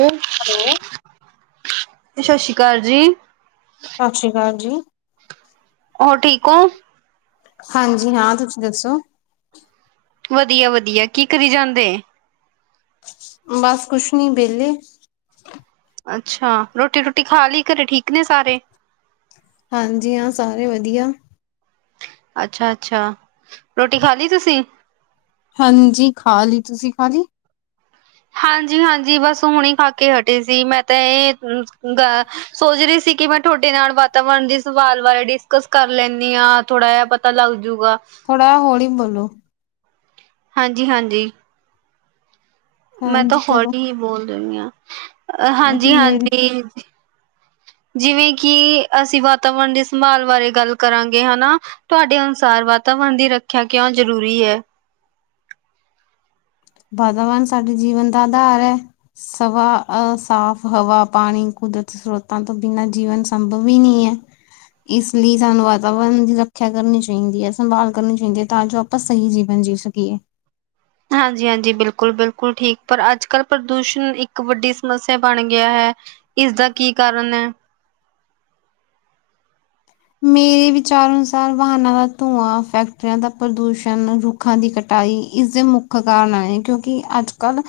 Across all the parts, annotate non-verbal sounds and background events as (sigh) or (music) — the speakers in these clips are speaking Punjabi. ਹੂ। ਹੈਲੋ ਸਤਿ ਸ਼੍ਰੀ ਅਕਾਲ ਜੀ। ਸਤਿ ਸ਼੍ਰੀ ਅਕਾਲ ਜੀ। ਹੋਰ ਠੀਕ ਹੋ। ਹਾਂਜੀ ਹਾਂ ਤੁਸੀਂ ਦੱਸੋ। ਵਧੀਆ ਵਧੀਆ ਕੀ ਕਰੀ ਜਾਂਦੇ। ਬਸ ਕੁਛ ਨੀ ਬੇਲੇ। ਅੱਛਾ ਰੋਟੀ ਰੂਟੀ ਖਾ ਲਈ। ਘਰੇ ਠੀਕ ਨੇ ਸਾਰੇ। ਹਾਂਜੀ ਹਾਂ ਸਾਰੇ ਵਧੀਆ। ਅੱਛਾ ਅੱਛਾ ਰੋਟੀ ਖਾ ਲਈ ਤੁਸੀਂ। ਹਾਂਜੀ ਖਾ ਲਈ ਤੁਸੀਂ ਖਾ ਲਈ। ਹਾਂਜੀ ਹਾਂਜੀ ਬਸ ਹੁਣੇ ਖਾ ਕੇ ਹਟੇ ਸੀ ਮੈਂ ਤਾਂ ਇਹ ਗ ਸੋਚਰੀ ਸੀ ਕਿ ਮ। ਤੁਹਾਡੇ ਨਾਲ ਵਾਤਾਵਰਨ ਦੀ ਸਵਾਲ ਬਾਰੇ ਡਿਸਕਸ ਕਰ ਲੈਂਦੀ ਹਾਂ। ਥੋੜਾ ਜਿਹਾ ਪਤਾ ਲੱਗਜੂਗਾ। ਥੋੜਾ ਹੋਲੀ ਬੋਲੋ। ਹਾਂਜੀ ਹਾਂਜੀ। ਮੈਂ ਤਾਂ ਹਾਂਜੀ ਕਰੋ। ਹੋਲੀ ਹੀ ਬੋਲ ਰਹੀ ਹਾਂ। ਹਾਂਜੀ ਮੇਰੇ ਜਿਵੇਂ ਕਿ ਅਸੀਂ ਵਾਤਾਵਰਨ ਦੀ ਸੰਭਾਲ ਬਾਰੇ ਗੱਲ ਕਰਾਂਗੇ ਹਨਾ। ਤੁਹਾਡੇ ਅਨੁਸਾਰ ਵਾਤਾਵਰਨ ਦੀ ਰੱਖਿਆ ਕਿਉਂ ਜ਼ਰੂਰੀ ਹੈ? ਵਾਤਾਵਾਨ ਸਾਡੇ ਜੀਵਨ ਦਾ ਅਧਾਰ ਐ। ਸਵਾ ਅਹ ਸਾਫ਼ ਹਵਾ, ਪਾਣੀ, ਕੁਦਰਤ ਸਰੋਤਾਂ ਤੋਂ ਬਿਨਾਂ ਜੀਵਨ ਸੰਭਵ ਈਨੀ ਐ। ਇਸ ਲਈ ਸਾਨੂੰ ਵਾਤਾਵਰਨ ਦੀ ਰੱਖਿਆ ਕਰਨੀ ਚਾਈਦੀ ਐ, ਸੰਭਾਲ ਕਰਨੀ ਚਾਈਦੀ ਐ ਤਾਂ ਜੋ ਆਪਾ ਸਹੀ ਜੀਵਨ ਜੀ ਸਕੀਏ। ਹਾਂਜੀ-ਹਾਂਜੀ ਬਿਲਕੁਲ ਬਿਲਕੁਲ ਠੀਕ ਪਰ ਅੱਜ-ਕੱਲ੍ਹ ਪ੍ਰਦੂਸ਼ਣ ਇੱਕ ਵੱਡੀ ਸਮੱਸਿਆ ਬਣ ਗਿਆ ਹੈ। ਇਸਦਾ ਕੀ ਕਾਰਨ ਐ? ਮੇਰੇ ਵਿਚਾਰ ਅਨੁਸਾਰ ਵਾਹਨਾਂ ਦਾ ਧੂੰਆਂ, ਫੈਕਟਰੀਆਂ ਦਾ ਪ੍ਰਦੂਸ਼ਣ ਰ ਖਾਂ ਦੀ ਕਟਾਈ ਇਸਦੇ ਮੁੱਖ ਕਾਰਨ ਆ ਇਹ ਕਿਉਂਕਿ ਅੱਜ-ਕੱਲ੍ਹ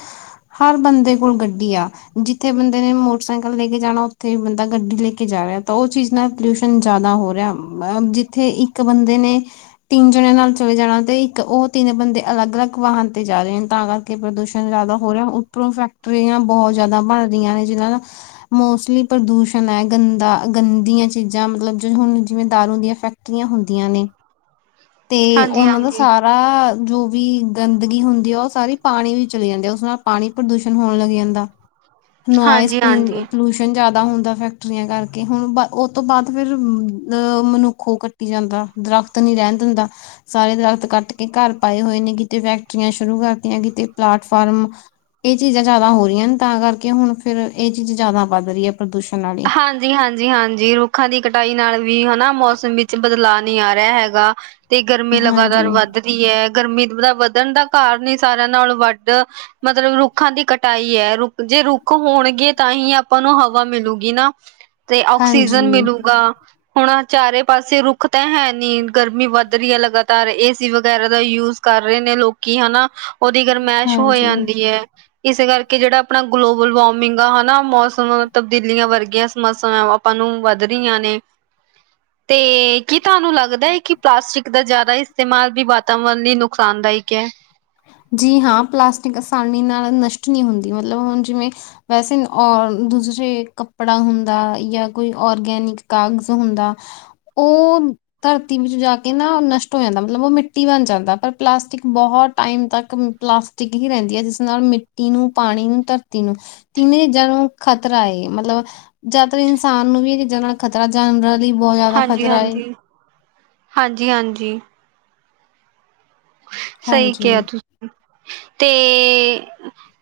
ਹਰ ਬੰਦੇ ਕੋਲ ਗੱਡੀ ਆ। ਜਿੱਥੇ ਬੰਦੇ ਨੇ ਮੋਟਰਸਾਈਕਲ ਲੈ ਕੇ ਜਾਣਾ ਉੱਥੇ ਬੰਦਾ ਗੱਡੀ ਲੈ ਕੇ ਜਾ ਰਿਆ ਤਾਂ ਉਹ ਚੀਜ਼ ਨਾਲ ਪੋਲਿਊਸ਼ਨ ਜ਼ਿਆਦਾ ਹੋ ਰਿਆ ਅਮ ਜਿੱਥੇ ਇੱਕ ਬੰਦੇ ਨੇ ਤਿੰਨ ਜਣਿਆਂ ਨਾਲ ਚਲੇ ਜਾਣਾ ਤੇ ਇੱਕ ਉਹ ਤਿੰਨ ਬੰਦੇ ਅਲੱਗ-ਅਲੱਗ ਵਾਹਨ ਤੇ ਜਾ ਰੇ ਨੇ ਤਾਂ ਕਰ ਕੇ ਪ੍ਰਦੂਸ਼ਣ ਜ਼ਿਆਦਾ ਹੋ ਰਿਹਾ ਉੱਪਰੋਂ ਫੈਕਟਰੀਆਂ ਬਹੁਤ ਜ਼ਿਆਦਾ ਬਣ ਰੀਆਂ ਨੇ ਜਿਨਾਂ ਨਾ ਮੋਸਟਲੀ ਪ੍ਰਦੂਸ਼ਣ ਹੈ ਗੰਦਾ। ਗੰਦੀਆਂ ਚੀਜ਼ਾਂ ਮਤਲਬ ਹੁਣ ਜਿਵੇਂ ਦਾਰੂ ਦੀਆਂ ਫੈਕਟਰੀਆਂ ਹੁੰਦੀਆਂ ਨੇ ਤੇ ਉਹਨਾਂ ਦਾ ਹਾਂਜੀ-ਹਾਂਜੀ, ਸਾਰ ਜੋ ਵੀ ਗੰਦਗੀ ਹੁੰਦੀ ਆ ਉਹ ਸਾਰੀ ਪਾਣੀ ਵੀ ਚਲੀ ਜਾਂਦੀ ਆ। ਉਸ ਨਾਲ ਪਾਣੀ ਪ੍ਰਦੂਸ਼ਣ ਹੋਣ ਲੱਗ ਜਾਂਦਾ ਨੁਇਸ ਹਾਂਜੀ-ਹਾਂਜੀ। ਪਲੂ ਪਲੂਸ ਜ਼ਿਆਦਾ ਹੁੰਦਾ ਫੈਕਟਰੀਆਂ ਕਰਕੇ। ਹੁਣ ਉਹ ਤੋਂ ਬਾਅਦ ਫਿਰ ਅ ਮਨੁੱਖ ਜਾਂਦਾ ਦਰਖਤ ਨੀ ਰਹਿਣ ਦਿੰਦਾ। ਸਾਰੇ ਦਰਖਤ ਕੱਟ ਕੇ ਘਰ ਪਾਏ ਹੋਏ ਨੇ ਕਿਤੇ ਫੈਕਟਰੀਆਂ ਸ਼ੁਰੂ ਕਰਤੀਆਂ ਕਿਤੇ ਪਲਾਟਫਾਰਮ। ਇਹ ਚੀਜ਼ਾਂ ਜ਼ਿਆਦਾ ਹੋ ਰੀ ਆਂ ਨੇ ਤਾਂ ਕਰਕੇ ਹੁਣ ਫਿਰ ਇਹ ਚੀਜ਼ ਜ਼ਿਆਦਾ ਵੱਧ ਰੀ ਐ ਪ੍ਰਦੂਸ਼ਣ ਨਾਲ। ਹਾਂਜੀ-ਹਾਂਜੀ-ਹਾਂਜੀ ਰੁੱਖਾਂ ਦੀ ਕਟਾਈ ਨਾਲ ਵੀ ਹਨਾ ਮੌਸਮ ਵਿੱਚ ਬਦਲਾਅ ਨੀ ਆ ਰਿਆ ਹੈਗਾ। ਤੇ ਗਰਮੀ ਹਾਂਜੀ, ਲਗਾਤਾਰ ਵੱਧ ਰਹੀ ਐ। ਗਰਮੀ ਦਾ ਵੱਧਣ ਦਾ ਕਾਰਨ ਈ ਸਾਰਿਆਂ ਨਾਲੋਂ ਵੱਧ ਮਤਲਬ ਰੁੱਖਾਂ ਦੀ ਕਟਾਈ ਐ ਰੁੱਖ ਜੇ ਰੁੱਖ ਹੋਣਗੇ ਤਾਂ ਹੀ ਆਪਾਂ ਨੂੰ ਹਵਾ ਮਿਲੂਗੀ। ਗੀ ਨਾ ਤੇ ਹਾਂਜੀ, ਆਕਸੀਜਨ ਮਿਲੂਗਾ। ਹੁਣ ਚਾਰੇ ਪਾਸੇ ਰੁੱਖ ਤਾਂ ਹੈ ਨੀ, ਗਰਮੀ ਵੱਧ ਰੀਆ ਲਗਾਤਾਰ ਏਸੀ ਵਗੈਰਾ ਦਾ ਯੂਜ ਕਰ ਰੇ ਨੇ ਲੋਕੀ ਹਨਾ ਉਹਦੀ ਗਰਮਾਇਸ਼ ਹੋ ਹਾਂਜੀ। ਜਾਂਦੀ ਐ। ਇਸੇ ਕਰਕੇ ਜਿਹੜਾ ਆਪਣਾ ਗਲੋਬਲ ਵਾਰਮਿੰਗ ਆ ਹਨਾ ਮੌਸਮ ਤਬਦੀ ਲੀਆਂ ਵਰਗੀਆਂ ਸਮੱਸਿਆਵਾਂ ਆਪਾਂ ਨੂੰ ਵੱਧ ਰੀਆਂ ਨੇ। ਤੇ ਕੀ ਤੁਹਾਨੂੰ ਲੱਗਦਾ ਐ ਕਿ ਪਲਾਸਟਿਕ ਦਾ ਜ਼ਿਆਦਾ ਇਸਤੇਮਾਲ ਵੀ ਵਾਤਾਵਰਨ ਲਈ ਨੁਕਸਾਨਦਾਇਕ ਐ? ਜੀ ਹਾਂ ਪਲਾਸਟਿਕ ਆਸਾਨੀ ਨਾਲ ਨਸ਼ਟ ਨੀ ਹੁੰਦੀ ਮਤਲਬ ਹੁਣ ਜਿਵੇਂ ਵੈਸੇ ਔਰ ਦੂਸਰੇ ਕੱਪੜਾ ਹੁੰਦਾ ਜਾਂ ਕੋਈ ਔਰਗੈਨਿਕ ਕਾਗਜ਼ ਹੁੰਦਾ ਔਨ ਧਰਤੀ ਵਿੱਚ ਜਾ ਕੇ ਨਾਅ ਨਸ਼ਟ ਹੋ ਜਾਂਦਾ ਮਤਲਬ ਉਹ ਮਿੱਟੀ ਬਣ ਜਾਂਦਾ ਪਰ ਪਲਾਸਟਿਕ ਬਹੁਤ ਟਾਈਮ ਤੱਕ ਪਲਾਸਟਿਕ ਹੀ ਰਹਿੰਦੀ ਆ ਜਿਸ ਨਾਲ ਮਿੱਟੀ ਨੂੰ, ਪਾਣੀ ਨੂੰ, ਧਰਤੀ ਨੂੰ ਤਿੰਨ ਚੀਜ਼ਾਂ ਨੂੰ ਖ਼ਤਰਾ ਏ ਮਤਲਬ ਜਿਆਦਾਤਰ ਇਨਸਾਨ ਨੂੰ ਵੀ ਇਹ ਚੀਜ਼ਾਂ ਨਾਲ ਖ਼ਤਰਾ ਜਾਨਵਰਾਂ ਲਈ ਬਹੁਤ ਜ਼ਿਆਦਾ ਖ਼ਤਰਾ ਏ। ਹਾਂਜੀ-ਹਾਂਜੀ, ਹਾਂਜੀ-ਹਾਂਜੀ। ਸਈ ਹਾਂਜੀ। ਕਿਹਾ ਤੁ, ਤੇ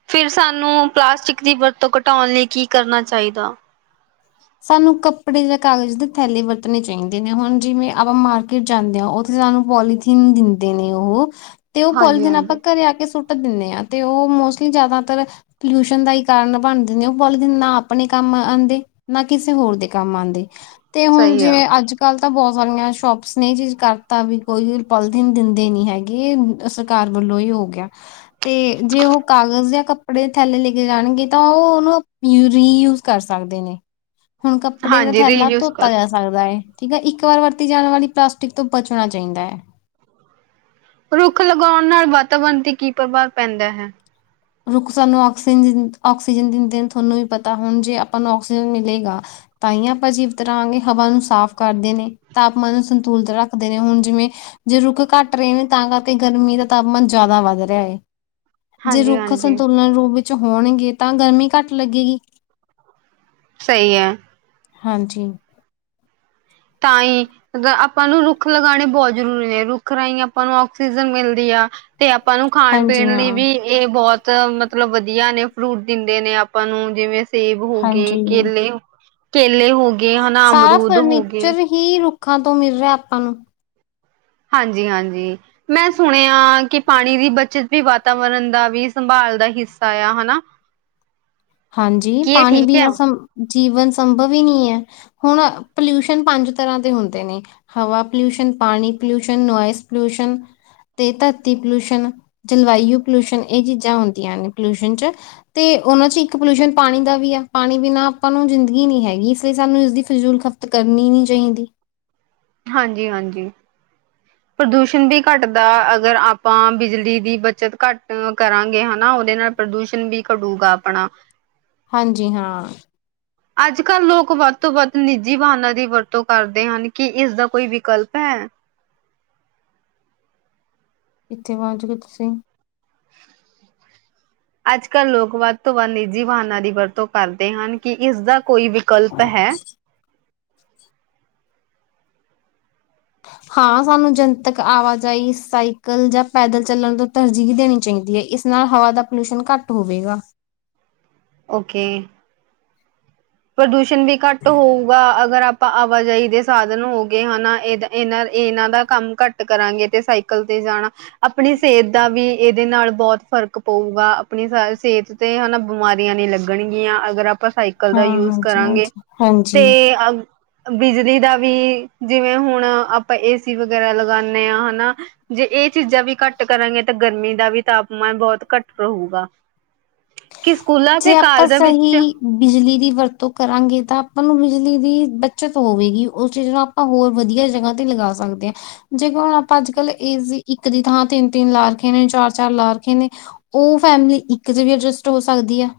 ਫਿਰ ਸਾਨੂੰ ਪਲਾਸਟਿਕ ਦੀ ਵਰਤੋਂ ਘਟਾਉਣ ਲਈ ਕੀ ਕਰਨਾ ਚਾਈਦਾ? ਸਾਨੂੰ ਕੱਪੜੇ ਜਾਂ ਕਾਗਜ਼ ਦੇ ਥੈਲੇ ਵਰਤਣੇ ਚਾਈਦੇ ਨੇ ਹੁਣ ਜਿਵੇਂ ਆਪਾਂ ਮਾਰਕੀਟ ਜਾਂਦੇ ਆ ਉਤ ਸਾਨੂੰ ਪੋਲੀਥੀਨ ਦਿੰਦੇ ਨੇ ਉਹ ਤੇ ਉਹ ਹਾਂਜੀ ਪੋਲੀਥੀਨ ਆਪਾਂ ਹਾਂਜੀ ਘਰੇ ਆ ਕੇ ਸੁੱਟ ਦੀਨੇ ਆ ਤੇ ਉਹ ਮੋਸਟਲੀ ਜਿਆਦਾਤਰ ਪੋਲਿਊਸ਼ਨ ਦਾ ਈ ਕਾਰਨ ਬਣਦੇ ਨੇ ਉਹ ਪੋਲੀਥੀਨ ਨਾ ਆਪਣੇ ਕੰਮ ਆਂਦੇ। ਨਾ ਕਿਸੇ ਹੋਰ ਦੇ ਕੰਮ ਆਦੇ ਤੇ ਹੁਣ ਸਹੀ ਆ ਜਿਵੇਂ ਅੱਜ ਕੱਲ ਤਾਂ ਬਹੁਤ ਸਾਰੀਆਂ ਸ਼ੋਪਸ ਨੇ ਜਿਸ ਕਰਤਾ ਵੀ ਕੋਈ ਪੋਲੀਥੀਨ ਦਿੰਦੇ ਨੀ ਹੈਗੇ ਸਰਕਾਰ ਵੱਲੋਂ ਈ ਹੋ ਗਿਆ ਤੇ ਜੇ ਉਹ ਕਾਗਜ਼ ਜਾਂ ਕੱ ਕੱਪੜੇ ਥੈਲੇ ਲੈ ਕੇ ਜਾਣਗੇ ਤਾਂ ਉਹ ਉਹਨੂੰ ਅਪ ਰੀਯੂਜ ਕਰ ਸਕਦੇ ਨੇ। ਹੁਣ ਕੱਪੜੇ ਦਾ ਹਾਂਜੀ ਥੈਲਾ ਰੀਯੂਜ ਕਰ ਧੋਤਾ ਜਾ ਸਕਦਾ ਹੈ ਠੀਕ ਆ ਇੱਕ ਵਾਰ ਵਰਤੀ ਜਾਣ ਵਾਲੀ ਪਲਾਸਟਿਕ ਤੋਂ ਬਚਣਾ ਚਾਈਦਾ ਐ। ਰੁੱਖ ਲਗਾਉਣ ਨਾਲ ਵਾਤਾਵਰਨ ਤੇ ਕੀ ਪ੍ਰਭਾਵ ਪੈਂਦਾ ਹੈ? ਰੁੱਖ ਸਾਨੂੰ ਆਕਸੀਜਨ ਆਕਸੀਜਨ ਦਿੰਦੇ ਨੇ ਤੁਹਾਨੂੰ ਵੀ ਪਤਾ ਹੁਣ ਜੇ ਆਪਾਂ ਨੂੰ ਆਕਸੀਜਨ ਮਿਲੇਗਾ। ਤਾਂ ਹੀ ਆਪਾਂ ਅ ਜੀਵਤਰਹਾਂ ਹਵਾ ਨੂੰ ਸਾਫ਼ ਕਰਦੇ ਨੇ ਤਾਪਮਾਨ ਨੂੰ ਸੰਤੁਲਤ ਰੱਖਦੇ ਨੇ ਹੁਣ ਜਿਵੇਂ ਜੇ ਰੁੱਖ ਘੱਟ ਰਹੇ ਨੇ ਤਾਂ ਕਰਕੇ ਗਰਮੀ ਦਾ ਤਾਪਮਾਨ ਜ਼ਿਆਦਾ ਵੱਧ ਰਿਹਾ ਹੈ ਜੇ ਹਾਂਜੀ ਰੁੱਖ ਹਾਂਜੀ ਸੰਤੁਲਨ ਰੂਪ ਵਿੱਚ ਹੋਣਗੇ ਤਾਂ ਗਰਮੀ ਘੱਟ ਲੱਗੇਗੀ ਸਹੀ ਹੈ ਹਾਂਜੀ ਤਾਈ ਆਪਾਂ ਨੂੰ ਰੁੱਖ ਲਗਾਣੇ ਬਹੁਤ ਜ਼ਰੂਰੀ ਨੇ ਰੁੱਖ ਰਾਹੀਂ ਆਪਾਂ ਨੂੰ ਆਕਸੀਜਨ ਮਿਲਦੀ ਆ ਤੇ, ਆਪਾਂ ਨੂੰ ਖਾਣ- ਹਾਂਜੀ ਪੀਣ ਲਈ ਹਾਂ ਵੀ ਇਹ ਬਹੁਤ ਮਤਲਬ ਵਧੀਆ ਨੇ ਫਰੂਟ ਦਿੰਦੇ ਨੇ ਆਪਾਂ ਨੂੰ ਜਿਵੇਂ ਸੇਬ ਹੋ ਗਏ ਹਾਂਜੀ ਜੀ ਕੇਲੇ ਕੇਲੇ ਹੋ ਗਏ ਹਨਾ ਸਾਰਾ ਅਮਰੂਦ ਹੋ ਗਏ ਫਰਨੀਚਰ ਹੀ ਰੁੱਖਾਂ ਤੋਂ ਮਿਲ ਰਿਆ ਆਪਾਂ ਨੂੰ। ਹਾਂਜੀ-ਹਾਂਜੀ ਮੈਂ ਸੁਣਿਆ ਕਿ ਪਾਣੀ ਦੀ ਬੱਚਤ ਵੀ ਵਾਤਾਵਰਨ ਦਾ ਵੀ ਸੰਭਾਲ ਦਾ ਹਿੱਸਾ ਆ ਹਨਾ। ਹਾਂਜੀ ਕੀ ਇਹ ਪਾਣੀ ਠੀਕ ਹੈ ਬਿਨਾ ਸੰ ਜੀਵਨ ਸੰਭਵ ਈ ਨੀ ਐ। ਹੁਣ ਪੋਲਿਊਸ਼ਨ ਪੰਜ ਤਰ੍ਹਾਂ ਦੇ ਹੁੰਦੇ ਨੇ। ਹਵਾ ਪੋਲਿਊਸ਼ਨ, ਪਾਣੀ ਪੋਲਿਊਸ਼ਨ, ਨੋਇਸ ਪੋਲਊਸ਼ਨ ਤੇ ਧਰਤੀ ਪਲਿਊਸ਼ਨਣ ਜਲਵਾਯੂ ਪਲੂਸ਼ਨਣ ਇਹ ਚੀਜ਼ਾਂ ਹੁੰਦੀਆਂ ਨੇ ਪੋਲਿਊਸ਼ਨ ਚ ਤੇ ਉਹਨਾਂ ਚ ਇੱਕ ਇੱਕ ਪੋਲਿਊਸ਼ਨ ਪਾਣੀ ਦਾ ਵੀ ਆ ਪਾਣੀ ਬਿਨਾਂ ਆਪਾਂ ਨੂੰ ਜ਼ਿੰਦਗੀ ਨੀ ਹੈਗੀ ਇਸ ਲਈ ਸਾਨੂੰ ਇਸਦੀ ਫਿਲਜ਼ੂਲ ਖਪਤ ਕਰਨੀ ਨੀ ਚਾਹੀਦੀ ਹਾਂਜੀ ਹਾਂਜੀ (inaudible) ਪ੍ਰਦੂਸ਼ਣ ਵੀ ਘੱਟਦਾ ਅਗਰ ਆਪਾਂ ਬਿਜਲੀ ਦੀ ਬੱਚਤ ਘੱਟ ਕਰਾਂਗੇ ਹੈ ਨਾ ਉਹਦੇ ਨਾਲ ਪ੍ਰਦੂਸ਼ਣ ਵੀ ਘਟੂਗਾ ਆਪਣਾ ਹਾਂਜੀ ਹਾਂ ਅੱਜ ਕੱਲ ਲੋਕ ਵੱਧ ਤੋਂ ਵੱਧ ਨਿੱਜੀ ਵਾਹਨਾਂ ਦੀ ਵਰਤੋਂ ਕਰਦੇ ਹਨ ਕੀ ਇਸ ਦਾ ਕੋਈ ਵਿਕਲਪ ਹੈ? ਕਿੱਥੇ, ਵੰਝ ਗਏ ਤੁਸੀਂ? ਅੱਜ ਕੱਲ ਲੋਕ ਵੱਧ ਤੋਂ ਵੱਧ ਨਿੱਜੀ ਵਾਹਨਾਂ ਦੀ ਵਰਤੋਂ ਕਰਦੇ ਹਨ ਕਿ ਇਸਦਾ ਕੋਈ ਵਿਕਲਪ ਹੈ? ਹਾਂ ਸਾਨੂੰ ਜਨਤਕ ਆਵਾਜਾਈ ਸਾਈਕਲ ਜਾਂ ਪੈਦਲ ਚੱਲਣ ਤੋਂ ਤਰਜੀਹ ਦੇਣੀ ਚਾਹੀਦੀ ਹੈ ਇਸ ਨਾਲ ਹਵਾ ਦਾ ਪੋਲਿਊਸ਼ਨ ਘੱਟ ਹੋਵੇਗਾ ਓਕੇ ਪ੍ਰਦੂਸ਼ਣ ਵੀ, ਘੱਟ ਹੋਊਗਾ ਅਗਰ ਆਪ ਆਪਾਂ, ਆਵਾਜਾਈ ਦੇ ਸਾਧਨ ਹੋ ਗਏ ਹਨਾ, ਇਹ ਇਹਨਾਂ- ਇਹਨਾਂ ਦਾ ਕੰਮ ਘੱਟ ਕਰਾਂਗੇ, ਤੇ ਸਾਈਕਲ ਤੇ ਜਾਣਾ ਆਪਣੀ ਸਿਹਤ ਦਾ ਵੀ ਇਹਦੇ ਨਾਲ ਬਹੁਤ ਫ਼ਰਕ ਪਊਗਾ, ਆਪਣੀ ਸ ਸਿਹਤ ਤੇ ਹਨਾ ਬਿਮਾਰੀਆਂ ਨੀ ਲੱਗਣਗੀਆਂ ਅਗਰ ਆਪਾਂ ਸਾਈਕਲ ਦਾ ਹਾਂ ਯੂਜ ਹਾਂਜੀ ਕਰਾਂਗੇ ਹਾਂਜੀ ਹਾਂਜੀ ਤੇ ਅ ਬਿਜਲੀ ਦਾ ਵੀ ਜਿਵੇਂ, ਹੁਣ ਆਪਾਂ ਏਸੀ ਵਗੈਰਾ ਲਗਾਉਦੇ ਹਾਂ ਹਨਾ ਜੇ ਇਹ ਚੀਜ਼ਾਂ ਵੀ ਘੱਟ ਕਰਾਂਗੇ ਤਾਂ ਗਰਮੀ ਦਾ ਵੀ ਤਾਪਮਾਨ ਬਹੁਤ ਘੱਟ ਰਹੇਗਾ ਕਿ, ਸਕੂਲਾਂ ਤੇ ਜੇ ਆਪਾਂ ਕਾਲਜਾਂ ਵਿੱਚ ਸਹੀ ਬਿਜਲੀ ਦੀ ਵਰਤੋਂ ਕਰਾਂਗੇ ਤਾਂ ਆਪਾਂ ਨੂੰ ਬਿਜਲੀ ਦੀ ਬੱਚਤ ਹੋਵੇਗੀ ਉਸ ਚੀਜ਼ ਨਾਲ ਆਪਾਂ, ਹੋਰ ਵਧੀਆ ਜਗ੍ਹਾ ਤੇ ਲਗਾ ਸਕਦੇ ਹਾਂ। ਜੇਕਰ ਹੁਣ ਆਪਾਂ ਅੱਜ- ਕੱਲ੍ਹ ਇਸ ਦੀ ਇੱਕ ਦੀ ਥਾਂ ਤਿੰਨ ਤਿੰਨ ਲਾ ਰੱਖੇ ਨੇ, ਚਾਰ- ਚਾਰ ਲਾ ਰੱਖੇ ਨੇ। ਉਹ ਫੈਮਲੀ, ਇੱਕ ਚ ਵੀ ਅਡਜਸਟ ਹੋ ਸਕਦੀ ਹੈ।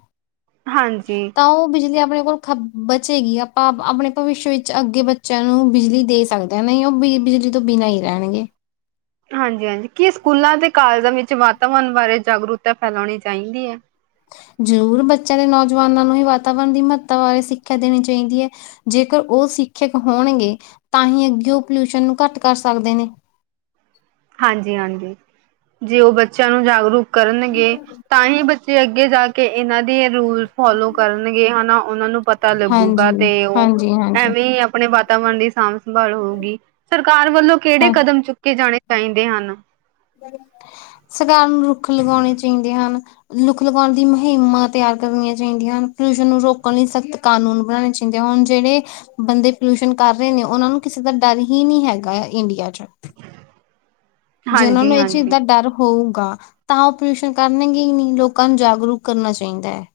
ਹਾਂਜੀ। ਤਾਂ ਉਹ ਬਿਜਲੀ ਆਪਣੇ ਕੋਲ ਖ ਬਚੇਗੀ, ਆਪਾਂ ਆਪਣੇ ਭਵਿੱਸ਼ ਵਿੱਚ, ਅੱਗੇ ਬੱਚਿਆਂ ਨੂੰ ਬਿਜਲੀ ਦੇ ਸਕਦੇ। ਤੇ ਨਹੀਂ, ਉਹ ਬ ਬਿਜਲੀ ਤੋਂ ਬਿਨਾਂ ਹੀ ਰਹਿਣਗੇ। ਹਾਂਜੀ- ਹਾਂਜੀ, ਕੀ ਸਕੂਲਾਂ ਤੇ ਕਾਲਜਾਂ ਵਿੱਚ ਵਾਤਾਵਰਨ ਬਾਰੇ ਜਾਗਰੂਕਤਾ ਫੈਲਾਉਣੀ ਚਾਹੀਦੀ ਹੈ? ਜ਼ਰੂਰ ਬੱਚਿਆਂ ਦੇ ਨੌਜਵਾਨਾਂ ਨੂੰ ਹੀ ਵਾਤਾਵਰਨ ਦੀ ਮਹੱਤਤਾ ਬਾਰੇ ਸਿੱਖਿਆ ਦੇਣੀ ਚਾਹੀਦੀ ਐ। ਜੇਕਰ ਉਹ ਸਿੱਖਿਅਕ ਹੋਣਗੇ ਤਾਂ ਹੀ ਅੱਗੇ ਉਹ ਪੋਲਿਊਸ਼ਨ ਨੂੰ ਘੱਟ ਕਰ ਸਕਦੇ ਨੇ। ਹਾਂਜੀ, ਹਾਂਜੀ। ਜੇ ਉਹ ਬੱਚਿਆਂ ਨੂੰ ਜਾਗਰੂਕ ਕਰਨਗੇ ਤਾਂ ਹੀ ਬੱਚੇ ਅੱਗੇ ਜਾ ਕੇ ਕਿ ਇਹਨਾਂ ਦੇ ਰੂਲ ਫੋਲੋ ਕਰਨਗੇ ਹਨਾ। ਉਹਨਾਂ ਨੂੰ ਪਤਾ ਲੱਗੂਗਾ ਹਾਂਜੀ, ਤੇ ਉਹ ਹਾਂਜੀ, ਹਾਂਜੀ ਐਵੇਂ ਹੀ ਆਪਣੇ ਵਾਤਾਵਰਨ ਦੀ ਸਾਂਭ ਸੰਭਾਲ ਹੋਊਗੀ। ਸਰਕਾਰ ਵੱਲੋਂ ਕਿਹੜੇ ਹਾਂ ਕਦਮ ਚੁੱਕੇ ਜਾਣੇ ਚਾਹੀਦੇ ਹਨ। ਸਰਕਾਰ ਨੂੰ ਰੁੱਖ ਲਗਾਉਣੇ ਚਾਈਦੇ ਹਨ। ਰੁੱਖ ਲਗਾਉਣ ਦੀ ਮੁਹਿੰਮਾਂ ਤਿਆਰ ਕਰਨੀਆਂ ਚਾਹੀਦੀਆਂ। ਪੋਲਿਊਸ਼ਨ ਨੂੰ ਰੋਕਣ ਲਈ ਸਖ਼ਤ ਕਾਨੂੰਨ ਬਣਾਣੇ ਚ ਹੁਣ ਜਿਹੜੇ ਬੰਦੇ ਪੋਲਿਊਸ਼ਨ ਕਰ ਰਹੇ ਨੇ ਉਹਨਾਂ ਨੂੰ ਕਿਸੇ ਦਾ ਡਰ ਹੀ ਨਹੀਂ ਹੈਗਾ ਇੰਡੀਆ ਚ। ਜੇ ਓਨਾ ਨੂੰ ਏ ਚੀਜ਼ ਹਾਂਜੀ-ਹਾਂਜੀ। ਦਾ ਡਰ ਹੋਊਗਾ, ਤਾਂ ਉਹ ਪੋਲਿਊਸ਼ਨ ਕਰਨਗੇ ਹੀ ਨਹੀਂ, ਲੋਕਾਂ ਨੂੰ ਜਾਗਰੂਕ ਕਰਨਾ ਚਾਹੀਦਾ ਹੈ।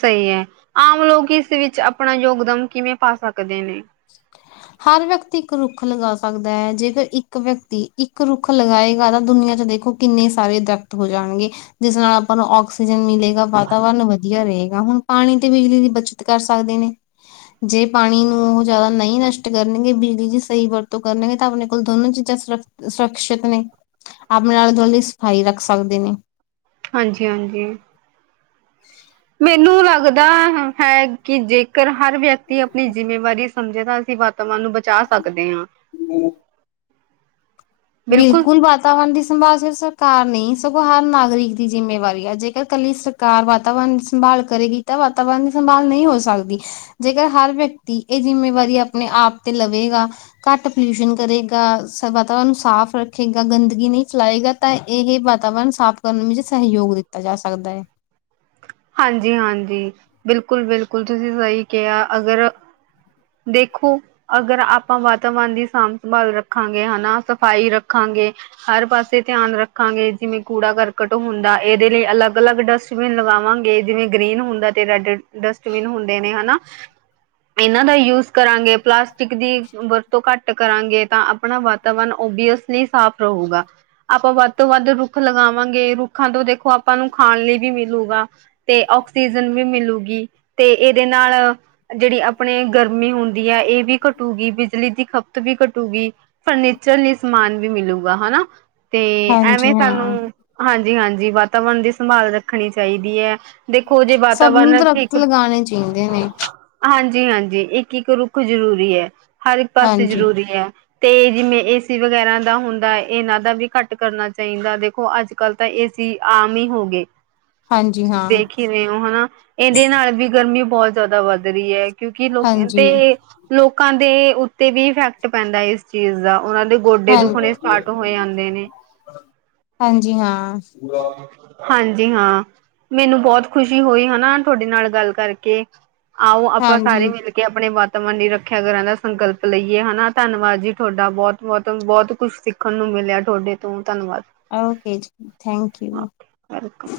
ਸਹੀ ਹੈ, ਆਮ ਲੋਕ ਇਸ ਵਿੱਚ ਆਪਣਾ ਯੋਗਦਾਨ ਕਿਵੇਂ ਪਾ ਸਕਦੇ ਨੇ? (inaudible) ਹਰ ਵਿਅਕਤੀ ਇੱਕ ਰੁੱਖ ਲਗਾ ਸਕਦਾ ਹੈ, ਜੇਕਰ ਇੱਕ ਵਿਅਕਤੀ ਇੱਕ ਰੁੱਖ ਲਗਾਏਗਾ ਤਾਂ ਦੁਨੀਆਂ ਚ ਦੇਖੋ ਕਿੰਨੇ, ਸਾਰੇ ਦਰਖਤ ਹੋ ਜਾਣਗੇ, ਜਿਸ ਨਾਲ ਆਪਾਂ ਨੂੰ ਆਕਸੀਜਨ ਮਿਲੇ। ਵਾਤਾਵਰਨ ਵਧੀਆ ਰਹੇਗਾ ਹੁਣ। ਪਾਣੀ ਤੇ ਬਿਜਲੀ ਦੀ ਬੱਚਤ ਕਰ ਸਕਦੇ ਨੇ। ਜੇ ਪਾਣੀ ਨੂੰ ਉਹ ਜ਼ਿਆਦਾ ਨਹੀਂ ਨਸ਼ਟ ਕਰਨਗੇ। ਬਿਜਲੀ ਦੀ ਸਹੀ ਵਰਤੋਂ ਕਰਨਗੇ। ਤਾਂ, ਆਪਣੇ ਕੋਲ ਦੋਨੋ ਚੀਜ਼ਾਂ ਸੁਰੱਖ ਸੁਰੱਖਸ਼ਿਅਤ ਨੇ ਆਪਣੇ ਆਲੇੇ ਦੁਆਲੇ ਸਫਾਈ ਰੱਖ ਸਕਦੇ ਨੇ। ਹਾਂਜੀ, ਹਾਂਜੀ ਮੈਨੂੰ ਲੱਗਦਾ ਹੈ ਕਿ ਜੇਕਰ ਹਰ ਵਿਅਕਤੀ ਆਪਣੀ ਜਿੰਮੇਵਾਰੀ ਸਮਝੇ ਤਾਂ ਅਸੀਂ ਵਾਤਾਵਰਨ ਨੂੰ ਬਚਾ ਸਕਦੇ ਆ। ਹੂੰ ਬਿਲਕੁਲ ਬਾ ਵਾਤਾਵਰਨ ਦੀ ਸੰਭਾਲ ਸਿਰਫ ਸਰਕਾਰ ਨਹੀਂ, ਸਗੋਂ ਹਰ ਨਾਗਰਿਕ ਦੀ ਜਿੰਮੇਵਾਰੀ ਆ ਜੇਕਰ ਇਕੱਲੀ ਕਾਰ ਵਾਤਾਵਰਨ ਸੰਭਾਲ ਕਰੇਗੀ ਤਾਂ ਵਾਤਾਵਰਨ ਦੀ ਸੰਭਾਲ ਨਹੀਂ ਹੋ ਸਕਦੀ। ਜੇਕਰ ਹਰ ਵਿਅਕਤੀ ਇਹ ਜਿੰਮੇਵਾਰੀ ਆਪਣੇ ਆਪ ਤੇ ਲਵੇਗਾ ਘੱਟ ਪੋਲਿਊਸ਼ਨ ਕਰੇਗਾ। ਵਾਤਾਵਰਨ ਸਾਫ਼ ਰੱਖੇਗਾ ਗੰਦਗੀ ਨਹੀਂ ਫੈਲਾਏਗਾ। ਤਾਂ, ਇਹ ਵਾਤਾਵਰਨ ਸਾਫ਼ ਕਰਨ ਵਿੱਚ ਸਹਿਯੋਗ ਦਿੱਤਾ ਜਾ ਸਕਦਾ ਹੈ। ਹਾਂਜੀ, ਹਾਂਜੀ ਬਿਲਕੁਲ, ਬਿਲਕੁਲ ਤੁਸੀਂ ਸਹੀ ਕਿਹਾ। ਅਗਰ ਦੇਖੋ ਅਗਰ ਆਪਾਂ ਵਾਤਾਵਰਨ ਦੀ ਸਾਂਭ ਸੰਭਾਲ ਰੱਖਾਂਗੇ ਹਨਾ ਸਫ਼ਾਈ ਰੱਖਾਂਗੇ। ਹਰ ਪਾਸੇ ਧਿਆਨ ਰੱਖਾਂਗੇ। ਜਿਵੇਂ ਕੂੜਾ ਕਰਕਟ ਹੁੰਦਾ ਇਹਦੇ ਲਈ ਅਲੱਗ ਅਲੱਗ ਡਸਟ ਜਿਵੇਂ ਲਗਾਵਾਂਗੇ। ਜਿਵੇਂ ਗਰੀਨ ਹੁੰਦਾ ਤੇ ਰੈੱਡ ਡਸਟਬਿਨ ਹੁੰਦੇ ਨੇ ਹਨਾ ਇਹਨਾਂ ਦਾ ਯੂਜ ਕਰਾਂਗੇ। ਪਲਾਸਟ ਦੀ ਵਰਤੋਂ ਘੱਟ ਕਰਾਂਗੇ ਤਾਂ ਆਪਣਾ ਵਾਤਾਵਰਨ ਓਅਸਲੀ ਸਾਫ ਰਹੂਗਾ। ਆਪਾਂ ਵੱਧ ਤੋਂ ਵੱਧ ਰੁੱਖ ਲਗਾਵਾਂਗੇ ਰੁੱਖਾਂ ਤੋਂ ਦੇਖੋ ਆਪਾਂ ਨੂੰ ਖਾਣ ਲਈ ਵੀ ਮਿਲੂਗਾ। ਤੇ ਆਕਸੀਜਨ ਵੀ ਮਿਲੂਗੀ ਤੇ ਇਹਦੇ ਨਾਲ ਜਿਹੜੀ ਆਪਣੇ ਗਰਮੀ ਹੁੰਦੀ ਹੈ ਇਹ ਵੀ ਘਟੂਗੀ, ਬਿਜਲੀ ਦੀ ਖਪਤ ਵੀ ਘਟੂਗੀ। ਫਰਨੀਚਰ ਲਈ ਸਮਾਨ ਵੀ ਮਿਲੂਗਾ ਹਨਾ ਤੇ ਐਵੇਂ ਹਾਂਜੀ ਹਾਂ ਸਾਨੂੰ ਹਾਂਜੀ, ਹਾਂਜੀ ਵਾਤਾਵਰਨ ਦੀ ਸੰਭਾਲ ਰੱਖਣੀ ਚਾਹੀਦੀ ਹੈ। ਦੇਖੋ ਜੇ ਸਭ ਨੂੰ ਵਾਤਾਵਰਨ ਦਰਖਤ ਠੀਕ ਲਗਾਉਣੇ ਚਾਹੀਦੇ ਨੇ ਹਾਂਜੀ, ਹਾਂਜੀ ਇੱਕ-ਇੱਕ ਰੁੱਖ ਜ਼ਰੂਰੀ ਐ। ਹਰ ਇੱਕ ਪਾਸੇ ਹਾਂਜੀ ਜ਼ਰੂਰੀ ਹੈ। ਤੇ ਜਿਵੇਂ ਏਸੀ ਵਗੈਰਾ ਦਾ ਹੁੰਦਾ ਇਹਨਾਂ ਦਾ ਵੀ ਘੱਟ ਕਰਨਾ ਚਾਹੀਦਾ। ਦੇਖੋ ਅੱਜ ਕੱਲ ਤਾਂ ਇਹ ਏ ਸੀ ਆਮ ਹੀ ਹੋ ਗਏ। ਹਾਂਜੀ ਹਾਂ ਤੁਸੀਂ ਦੇਖ ਹੀ ਰਹੇ ਹੋ ਹਨਾ ਇਹਦੇ ਨਾਲ ਵੀ ਗਰਮੀ ਬਹੁਤ ਜ਼ਿਆਦਾ ਵੱਧ ਰਹੀ ਏ। ਕਿਉਂਕਿ, ਲੋਕ ਤੇ ਹਾਂਜੀ ਲੋਕਾਂ ਦੇ ਉੱਤੇ ਵੀ ਇਫੈਕਟ ਪੈਂਦਾ ਇਸ ਚੀਜ਼ ਦਾ ਉਹਨਾਂ ਦੇ ਗੋਡੇ ਹਾਂ ਦੁਖਣੇ ਸਟਾਰਟ ਹੋ ਜਾਦੇ ਨੇ। ਹਾਂਜੀ, ਹਾਂ ਹਾਂਜੀ, ਹਾਂ ਮੈਨੂੰ ਬਹੁਤ ਖੁਸ਼ੀ ਹੋਈ। ਹਨਾ ਤੁਹਾਡੇ ਨਾਲ ਗੱਲ ਕਰਕੇ ਆਓ ਆਪਾਂ ਸਾਰੇ ਹਾਂਜੀ ਮਿਲ ਕੇ ਆਪਣੇ ਵਾਤਾਵਰਨ ਦੀ ਰੱਖਿਆ ਕਰਨ ਦਾ ਸੰਕਲਪ ਲਈਏ ਹਨਾ। ਧੰਨਵਾਦ ਜੀ ਥੋਡਾ ਬਹੁਤ- ਬਹੁਤ -ਬਹੁਤ ਕੁਛ ਸਿੱਖ ਖਣ ਨੂੰ ਮਿਲਿਆ ਤੋਡੇ ਤੋਂ ਧੰਨਵਾਦ। ਓਕੇ ਜੀ ਥੈਂਕ ਯੂ ਵੈਲ ਵੈਲਕਮ।